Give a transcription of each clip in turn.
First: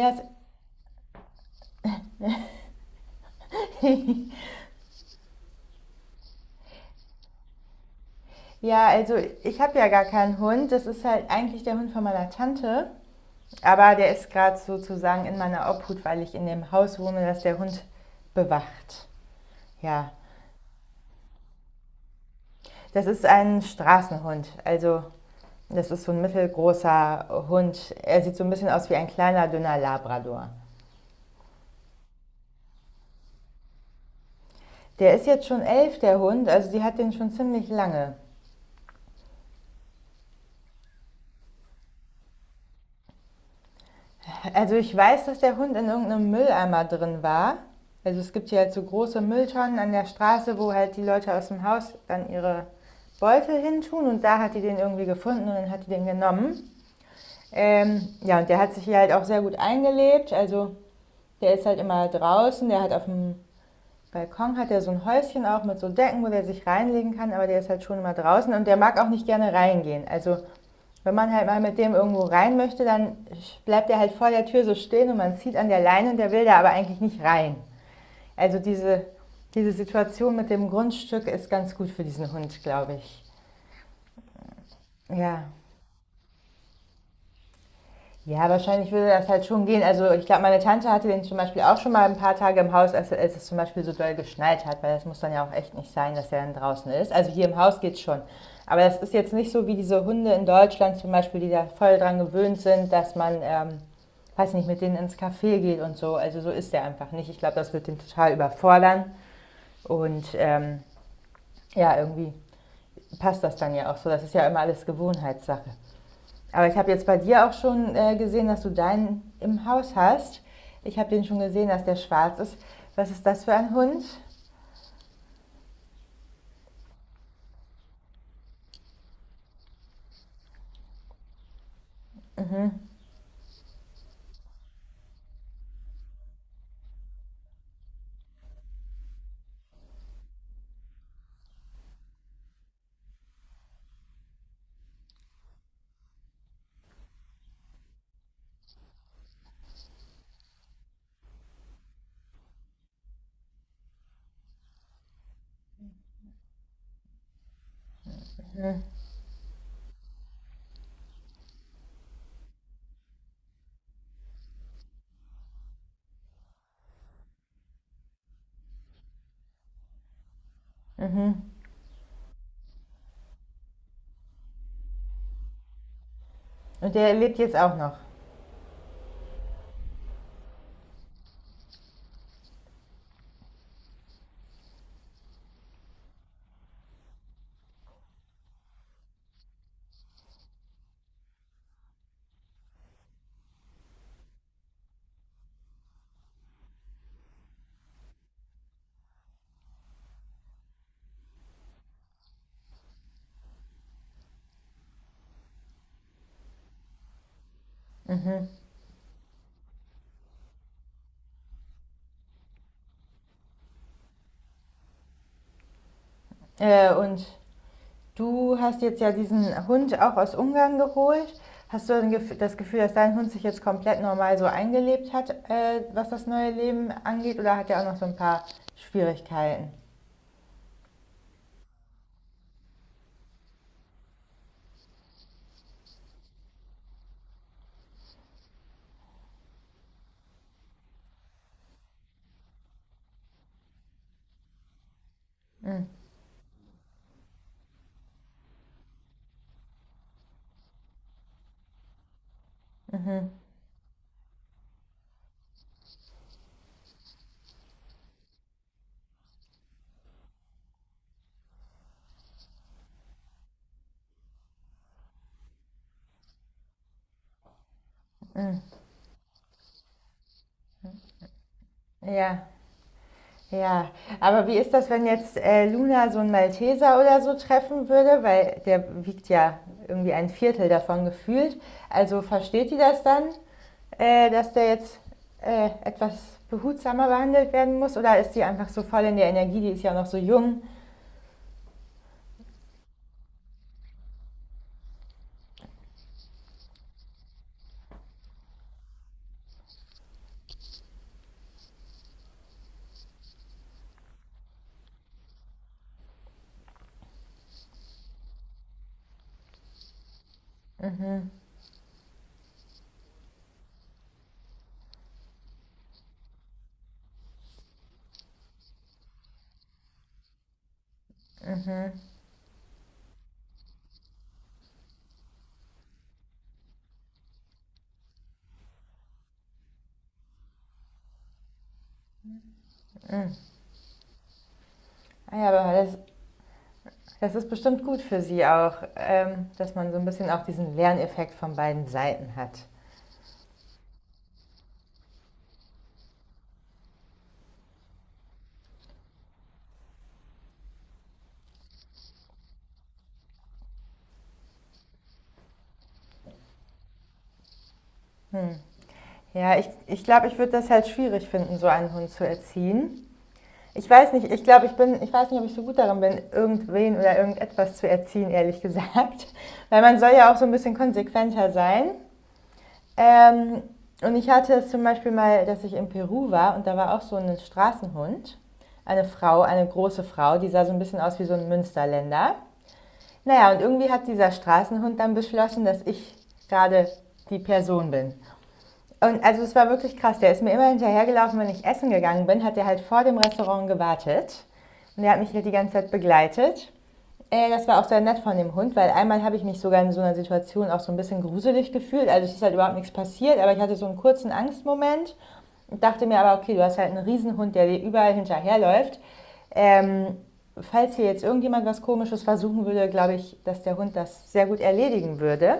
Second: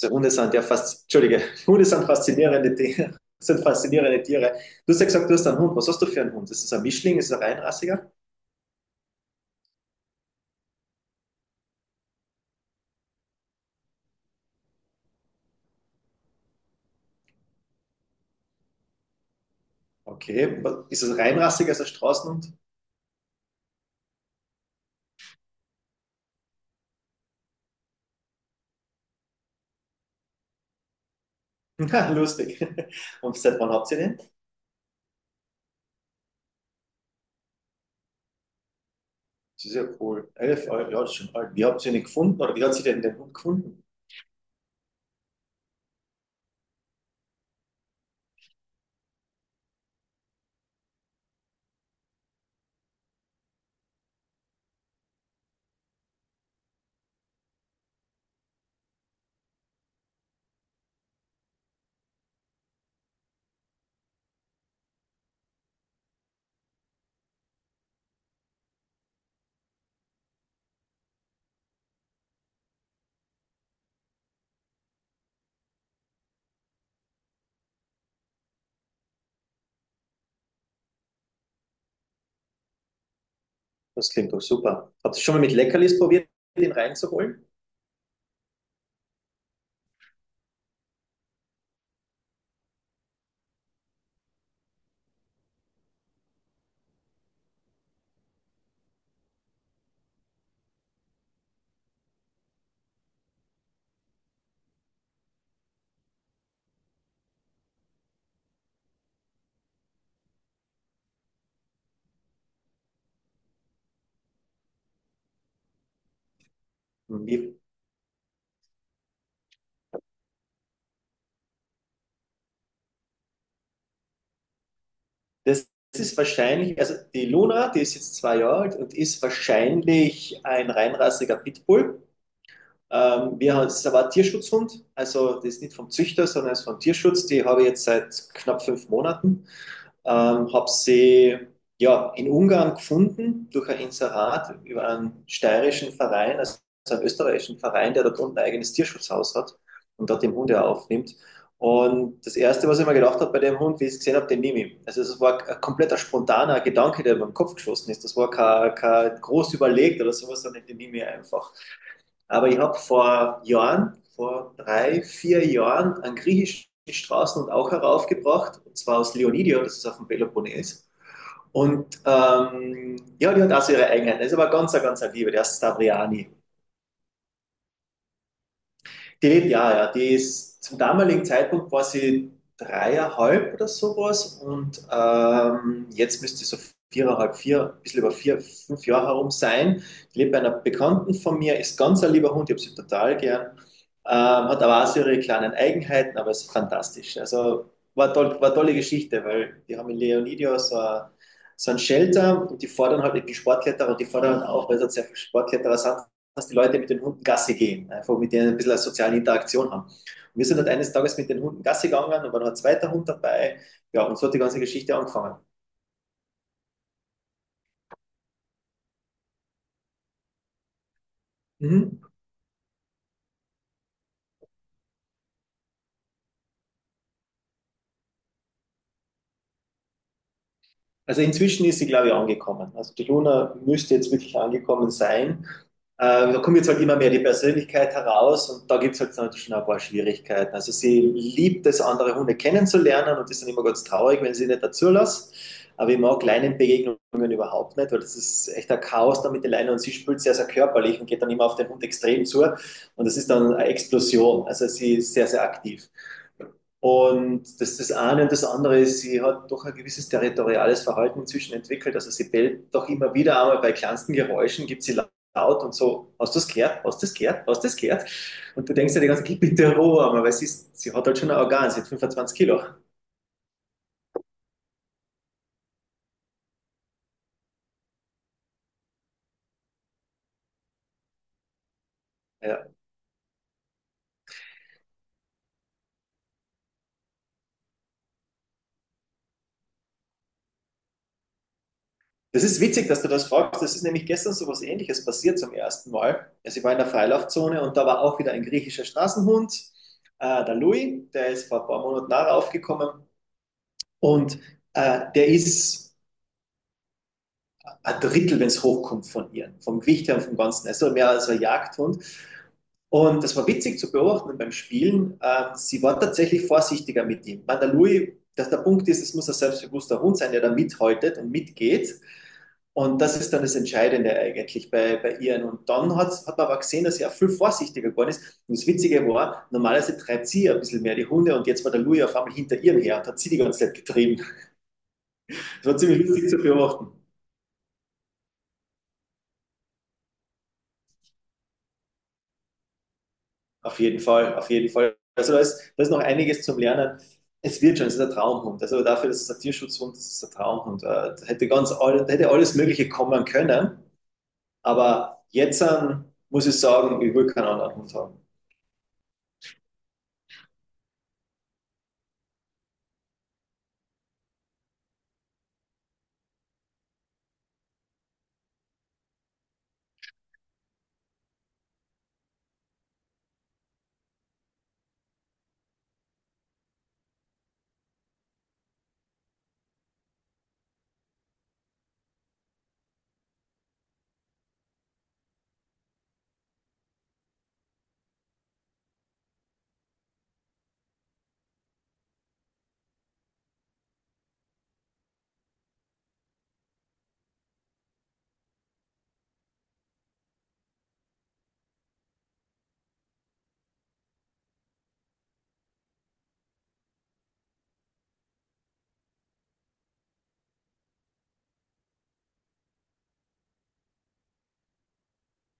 Also Hunde sind ja fast, entschuldige, Hunde sind faszinierende Tiere. Sind faszinierende Tiere. Du hast ja gesagt, du hast einen Hund. Was hast du für einen Hund? Ist es ein Mischling? Ist es ein Reinrassiger? ja, also ich habe ja gar keinen Hund. Das ist halt eigentlich der Hund von meiner Tante. Aber der ist gerade sozusagen in meiner Obhut, weil ich in dem Haus wohne, das der Hund bewacht. Ja, Okay. Ist es ein Reinrassiger? Ist es ein Straßenhund? das ist ein Straßenhund. Also das ist so ein mittelgroßer Hund. Er sieht so ein bisschen aus wie ein kleiner, dünner Labrador. Lustig. Und seit wann habt ihr den? Der ist jetzt schon 11, der Hund. Also die hat den schon ziemlich lange. Das ist ja cool. 11 Jahre, ja, das ist schon alt. Wie habt ihr den gefunden oder wie hat sie denn den Hund gefunden? Also ich weiß, dass der Hund in irgendeinem Mülleimer drin war. Also es gibt hier halt so große Mülltonnen an der Straße, wo halt die Leute aus dem Haus dann ihre Beutel hintun und da hat die den irgendwie gefunden und dann hat die den genommen. Ja, und der hat sich hier halt auch sehr gut eingelebt. Also der ist halt immer draußen, der hat auf dem Balkon hat er so ein Häuschen auch mit so Decken, wo der sich reinlegen kann, aber der ist halt schon immer draußen und der mag auch nicht gerne reingehen. Also wenn man halt mal mit dem irgendwo rein möchte, dann bleibt er halt vor der Tür so stehen und man zieht an der Leine und der will da aber eigentlich nicht rein. Also diese Situation mit dem Grundstück ist ganz gut für diesen Hund, glaube ich. Das klingt doch super. Habt ihr schon mal Ja, mit Leckerlis probiert, den reinzuholen? ja, wahrscheinlich würde das halt schon gehen. Also ich glaube, meine Tante hatte den zum Beispiel auch schon mal ein paar Tage im Haus, als es zum Beispiel so doll geschneit hat, weil das muss dann ja auch echt nicht sein, dass er dann draußen ist. Also hier im Haus geht's schon. Aber das ist jetzt nicht so wie diese Hunde in Deutschland zum Beispiel, die da voll dran gewöhnt sind, dass man, weiß nicht, mit denen ins Café geht und so. Also so ist der einfach nicht. Ich glaube, das wird den total überfordern. Und ja, irgendwie passt das dann ja auch so. Das ist ja immer alles Gewohnheitssache. Aber ich habe jetzt bei dir auch schon gesehen, dass du deinen im Haus hast. Ich habe den schon gesehen, dass der schwarz ist. Was ist das für ein Hund? Das ist wahrscheinlich, also die Luna, die ist jetzt 2 Jahre alt und ist wahrscheinlich ein reinrassiger Pitbull. Es ist aber ein Tierschutzhund, also das ist nicht vom Züchter, sondern es ist vom Tierschutz. Die habe ich jetzt seit knapp 5 Monaten. Habe sie ja, in Ungarn gefunden durch ein Inserat über einen steirischen Verein, also einen österreichischen Verein, der dort unten ein eigenes Tierschutzhaus hat und dort den Hund ja aufnimmt. Und das Erste, was ich mir gedacht habe bei dem Hund, wie ich es gesehen habe, den nehme ich. Also das war ein kompletter spontaner Gedanke, der mir im Kopf geschossen ist. Das war kein groß überlegt oder sowas, sondern den nehme ich einfach. Aber ich habe vor Jahren, vor 3, 4 Jahren, einen griechischen Straßen und auch heraufgebracht, und zwar aus Leonidio, das ist auf dem Peloponnes. Und ja, die hat auch so ihre Eigenheiten. Das ist aber ganz, ganz eine Liebe, der ist Stavriani. Und der lebt jetzt auch noch. Die lebt ja, ja. Die ist zum damaligen Zeitpunkt war sie 3,5 oder sowas und jetzt müsste sie so 4,5, vier, ein bisschen über vier, fünf Jahre herum sein. Die lebt bei einer Bekannten von mir, ist ganz ein lieber Hund, ich habe sie total gern. Ähm, hat aber auch so ihre kleinen Eigenheiten, aber ist fantastisch. Also war, toll, war tolle Geschichte, weil die haben in Leonidio so, so ein Shelter und die fordern halt die Sportkletterer und die fordern auch, weil es halt sehr viele Sportkletterer sind, dass die Leute mit den Hunden Gassi gehen, einfach mit denen ein bisschen eine soziale Interaktion haben. Und wir sind halt eines Tages mit den Hunden Gassi gegangen und war noch ein zweiter Hund dabei. Ja, und so hat die ganze Geschichte angefangen. Und du hast jetzt ja diesen Hund auch aus Ungarn geholt. Hast Mhm. du das Gefühl, dass dein Hund sich jetzt komplett normal so eingelebt hat, was das neue Leben angeht? Oder hat er auch noch so ein paar Schwierigkeiten? Also inzwischen ist sie, glaube ich, angekommen. Also die Luna müsste jetzt wirklich angekommen sein. Da kommt jetzt halt immer mehr die Persönlichkeit heraus und da gibt es halt dann schon ein paar Schwierigkeiten. Also sie liebt es, andere Hunde kennenzulernen und ist dann immer ganz traurig, wenn sie nicht dazu lässt. Aber ich mag Leinenbegegnungen überhaupt nicht, weil das ist echt ein Chaos da mit den Leinen und sie spielt sehr, sehr körperlich und geht dann immer auf den Hund extrem zu und das ist dann eine Explosion. Also sie ist sehr, sehr aktiv. Und das ist das eine. Und das andere ist, sie hat doch ein gewisses territoriales Verhalten inzwischen entwickelt. Also sie bellt doch immer wieder einmal bei kleinsten Geräuschen, gibt sie laut und so, hast du das gehört? Hast du das gehört? Hast du das gehört? Und du denkst dir die ganze Zeit, bitte Ruhe, einmal, weil sie hat halt schon ein Organ, sie hat fünfundzwanzig Ja. Kilo. Ja, aber wie ist das, wenn jetzt Luna so einen Malteser oder so treffen würde? Weil der wiegt ja irgendwie ein Viertel davon gefühlt. Also Ja. versteht die das dann, dass der jetzt etwas behutsamer behandelt werden muss? Oder ist die einfach so voll in der Energie? Die ist ja auch noch so jung. Das ist witzig, dass du das fragst. Das ist nämlich gestern so was Ähnliches passiert zum ersten Mal. Also ich war in der Freilaufzone und da war auch wieder ein griechischer Straßenhund, der Louis, der ist vor ein paar Monaten nachher aufgekommen und der ist ein Drittel, wenn es hochkommt, von ihr, vom Gewicht her und vom Ganzen. Also mehr als Mhm. ein Jagdhund. Und das war witzig zu beobachten beim Spielen. Sie war tatsächlich vorsichtiger mit ihm. Bei der Louis, dass der Punkt ist, es muss ein selbstbewusster Hund sein, der da mithaltet und mitgeht. Und das ist dann das Entscheidende eigentlich bei ihr. Und dann hat man aber gesehen, dass sie auch viel vorsichtiger geworden ist. Und das Witzige war, normalerweise treibt sie ja ein bisschen mehr die Hunde und jetzt war der Louis auf einmal hinter ihr her und hat sie die ganze Zeit getrieben. Ah ja, aber Das war ziemlich lustig zu beobachten. das ist bestimmt gut für sie auch, dass man so ein bisschen auch diesen Lerneffekt von beiden Seiten hat. Auf jeden Fall, auf jeden Fall. Also da ist noch einiges zum Lernen. Es wird schon, es ist ein Traumhund. Also dafür, dass es ein Tierschutzhund ist, ist es ein Traumhund. Da hätte da hätte alles Mögliche kommen können. Aber jetzt muss ich sagen, ich will keinen anderen Hund haben. Ja, ich glaube, ich würde das halt schwierig finden, so einen Hund zu erziehen. Ich weiß nicht, ich glaube, ich bin, ich weiß nicht, ob ich so gut darin bin, irgendwen oder irgendetwas zu erziehen, ehrlich gesagt. Weil man soll ja auch so ein bisschen konsequenter sein. Ähm, und ich hatte es zum Beispiel mal, dass ich in Peru war und da war auch so ein Straßenhund. Eine Frau, eine große Frau, die sah so ein bisschen aus wie so ein Münsterländer. Naja, und irgendwie hat dieser Straßenhund dann beschlossen, dass ich gerade die Person bin. Und also es war wirklich krass. Der ist mir immer hinterhergelaufen, wenn ich essen gegangen bin, hat er halt vor dem Restaurant gewartet. Und der hat mich halt die ganze Zeit begleitet. Das war auch sehr nett von dem Hund, weil einmal habe ich mich sogar in so einer Situation auch so ein bisschen gruselig gefühlt. Also es ist halt überhaupt nichts passiert, aber ich hatte so einen kurzen Angstmoment und dachte mir aber, okay, du hast halt einen Riesenhund, der dir überall hinterherläuft. Ähm, Falls hier jetzt irgendjemand was Komisches versuchen würde, glaube ich, dass der Hund das sehr gut erledigen würde.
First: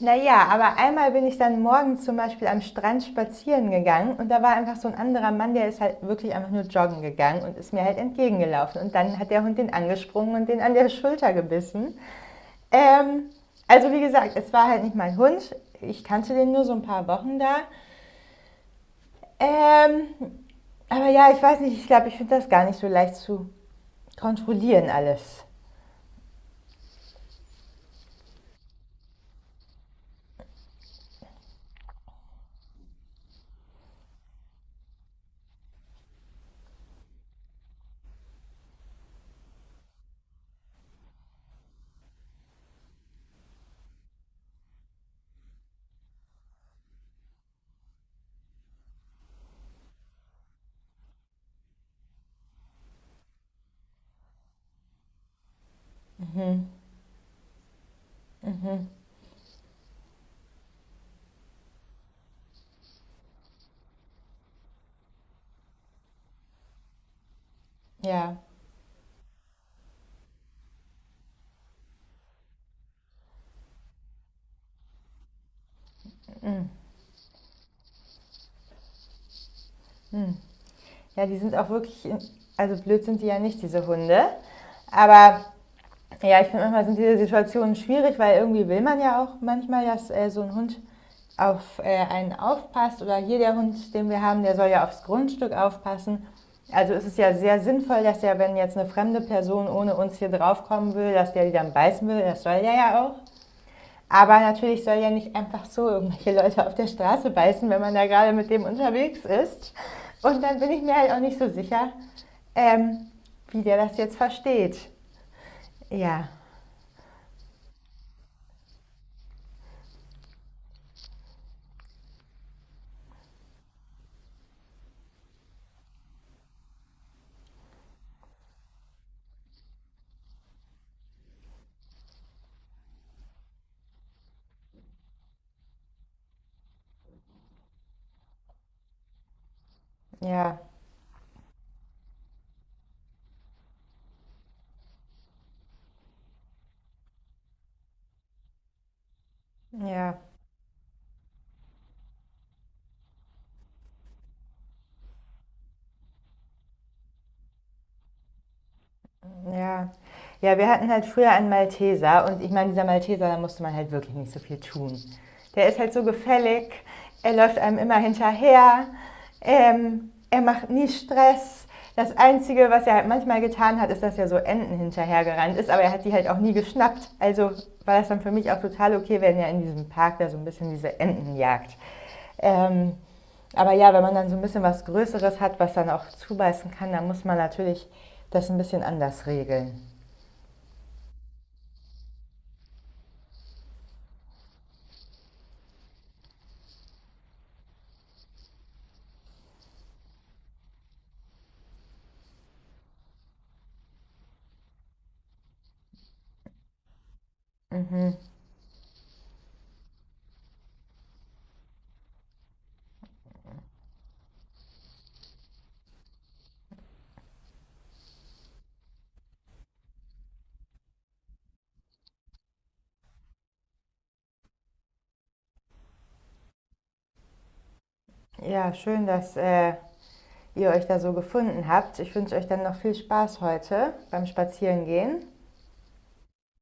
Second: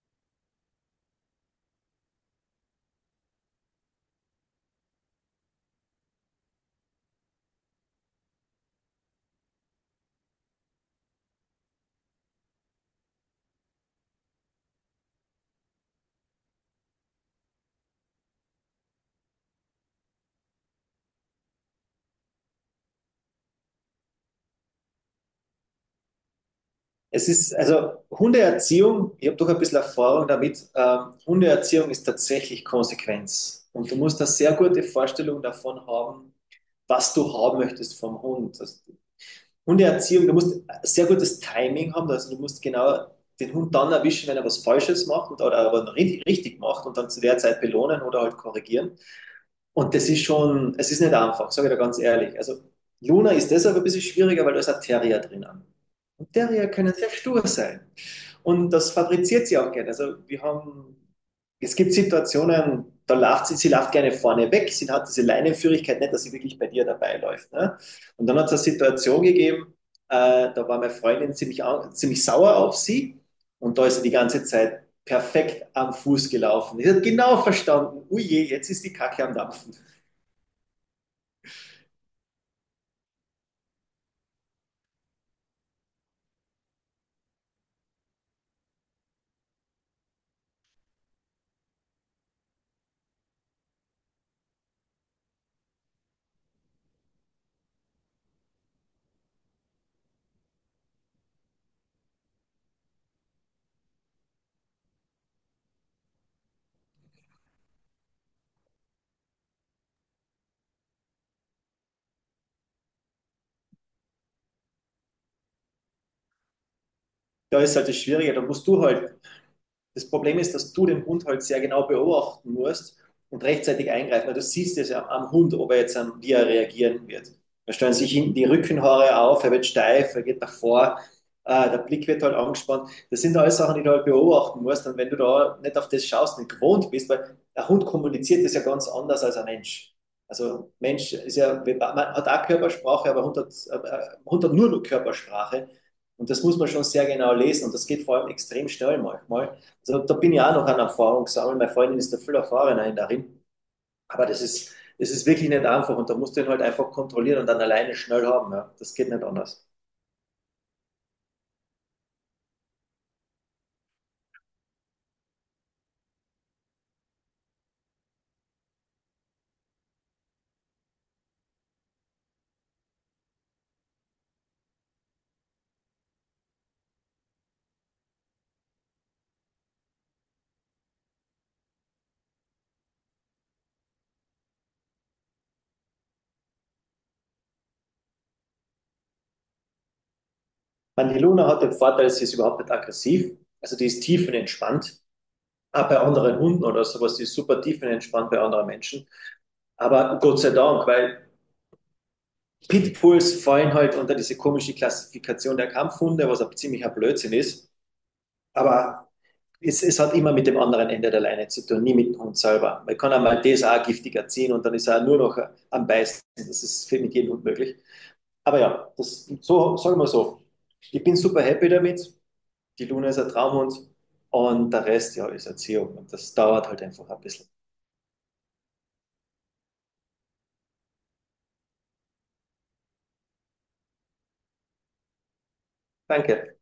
Naja, aber einmal bin ich dann morgens zum Beispiel am Strand spazieren gegangen und da war einfach so ein anderer Mann, der ist halt wirklich einfach nur joggen gegangen und ist mir halt entgegengelaufen. Und dann hat der Hund den angesprungen und den an der Schulter gebissen. Ähm, also wie gesagt, es war halt nicht mein Hund. Ich kannte den nur so ein paar Wochen da. Ähm, aber ja, ich weiß nicht, ich glaube, ich finde das gar nicht so leicht zu kontrollieren alles. Es ist, also Hundeerziehung, ich habe doch ein bisschen Erfahrung damit, Hundeerziehung ist tatsächlich Konsequenz. Und du musst eine sehr gute Vorstellung davon haben, was du haben möchtest vom Hund. Hundeerziehung, du musst sehr gutes Timing haben, also du musst genau den Hund dann erwischen, wenn er was Falsches macht und, oder aber richtig macht und dann zu der Zeit belohnen oder halt korrigieren. Und das ist schon, es ist nicht einfach, sage ich dir ganz ehrlich. Also Luna ist deshalb ein bisschen schwieriger, weil da ist ein Terrier drinnen. Und Terrier können sehr stur sein. Und das fabriziert sie auch gerne. Also wir haben, es gibt Situationen, da lacht sie, sie lacht gerne vorne weg, sie hat diese Leinenführigkeit nicht, dass sie wirklich bei dir dabei läuft. Ne? Und Ja, dann hat es eine Situation gegeben, da war meine Freundin ziemlich sauer auf sie und da ist sie die ganze Zeit perfekt am Fuß gelaufen. Ich habe genau verstanden, uje, jetzt ist die Kacke am Dampfen. ja, die sind auch wirklich, also blöd sind die ja nicht, diese Hunde. Aber ja, ich finde manchmal sind diese Situationen schwierig, weil irgendwie will man ja auch manchmal, dass so ein Hund auf einen aufpasst oder hier der Hund, den wir haben, der soll ja aufs Grundstück aufpassen. Also ist es ja sehr sinnvoll, dass ja, wenn jetzt eine fremde Person ohne uns hier draufkommen will, dass der die dann beißen will, das soll der ja auch. Aber natürlich soll ja nicht einfach so irgendwelche Leute auf der Straße beißen, wenn man da gerade mit dem unterwegs ist. Und dann bin ich mir halt auch nicht so sicher, ähm, wie der das jetzt versteht. Ja, Da ist halt das Schwierige, da musst du halt. Das Problem ist, dass du den Hund halt sehr genau beobachten musst und rechtzeitig eingreifen, weil du siehst es ja am Hund, ob er jetzt, wie er reagieren wird. Da stellen sich hinten die Rückenhaare auf, er wird steif, er geht nach vor, der Blick wird halt angespannt. Das sind alles Sachen, die du halt beobachten musst. Und wenn du da nicht auf das schaust, nicht gewohnt bist, weil ein Hund kommuniziert das ja ganz anders als ein Mensch. ja. Also Mensch ist ja, man hat auch Körpersprache, aber Hund hat nur Körpersprache. Und das muss man schon sehr genau lesen. Und das geht vor allem extrem schnell manchmal. So, da Ja, bin ich auch noch an Erfahrung sammeln. Meine Freundin ist da viel erfahrener darin. Aber das ist wirklich nicht einfach und da musst du ihn halt einfach kontrollieren und dann alleine schnell haben. Ja. Das geht nicht anders. ja. Ja, wir hatten halt früher einen Malteser und ich meine, dieser Malteser, da musste man halt wirklich nicht so viel tun. Der ist halt so gefällig, er läuft einem immer hinterher, er macht nie Stress. Das Einzige, was er halt manchmal getan hat, ist, dass er so Enten hinterhergerannt ist, aber er hat die halt auch nie geschnappt. Also war das dann für mich auch total okay, wenn er in diesem Park da so ein bisschen diese Enten jagt. Ähm, Aber ja, wenn man dann so ein bisschen was Größeres hat, was dann auch zubeißen kann, dann muss man natürlich das ein bisschen anders regeln. Man, die Luna hat den Vorteil, sie ist überhaupt nicht aggressiv. Also die ist tiefenentspannt. Auch bei anderen Hunden oder sowas, die ist super tiefenentspannt bei anderen Menschen. Aber Gott sei Dank, weil Pitbulls fallen halt unter diese komische Klassifikation der Kampfhunde, was ein ziemlicher Blödsinn ist. Aber Es hat immer mit dem anderen Ende der Leine zu tun, nie mit dem Hund selber. Man kann einmal das auch giftig erziehen und dann ist er nur noch am Beißen. Das ist mit jedem Hund möglich. Aber ja, das, so, sagen wir so. Ich bin super happy damit. Die Luna ist ein Traumhund und der Rest ja, ist Erziehung. Und das dauert halt einfach ein bisschen. Ja, schön, dass ihr euch da so gefunden habt. Ich wünsche euch dann noch viel Spaß heute beim Spazierengehen. Danke.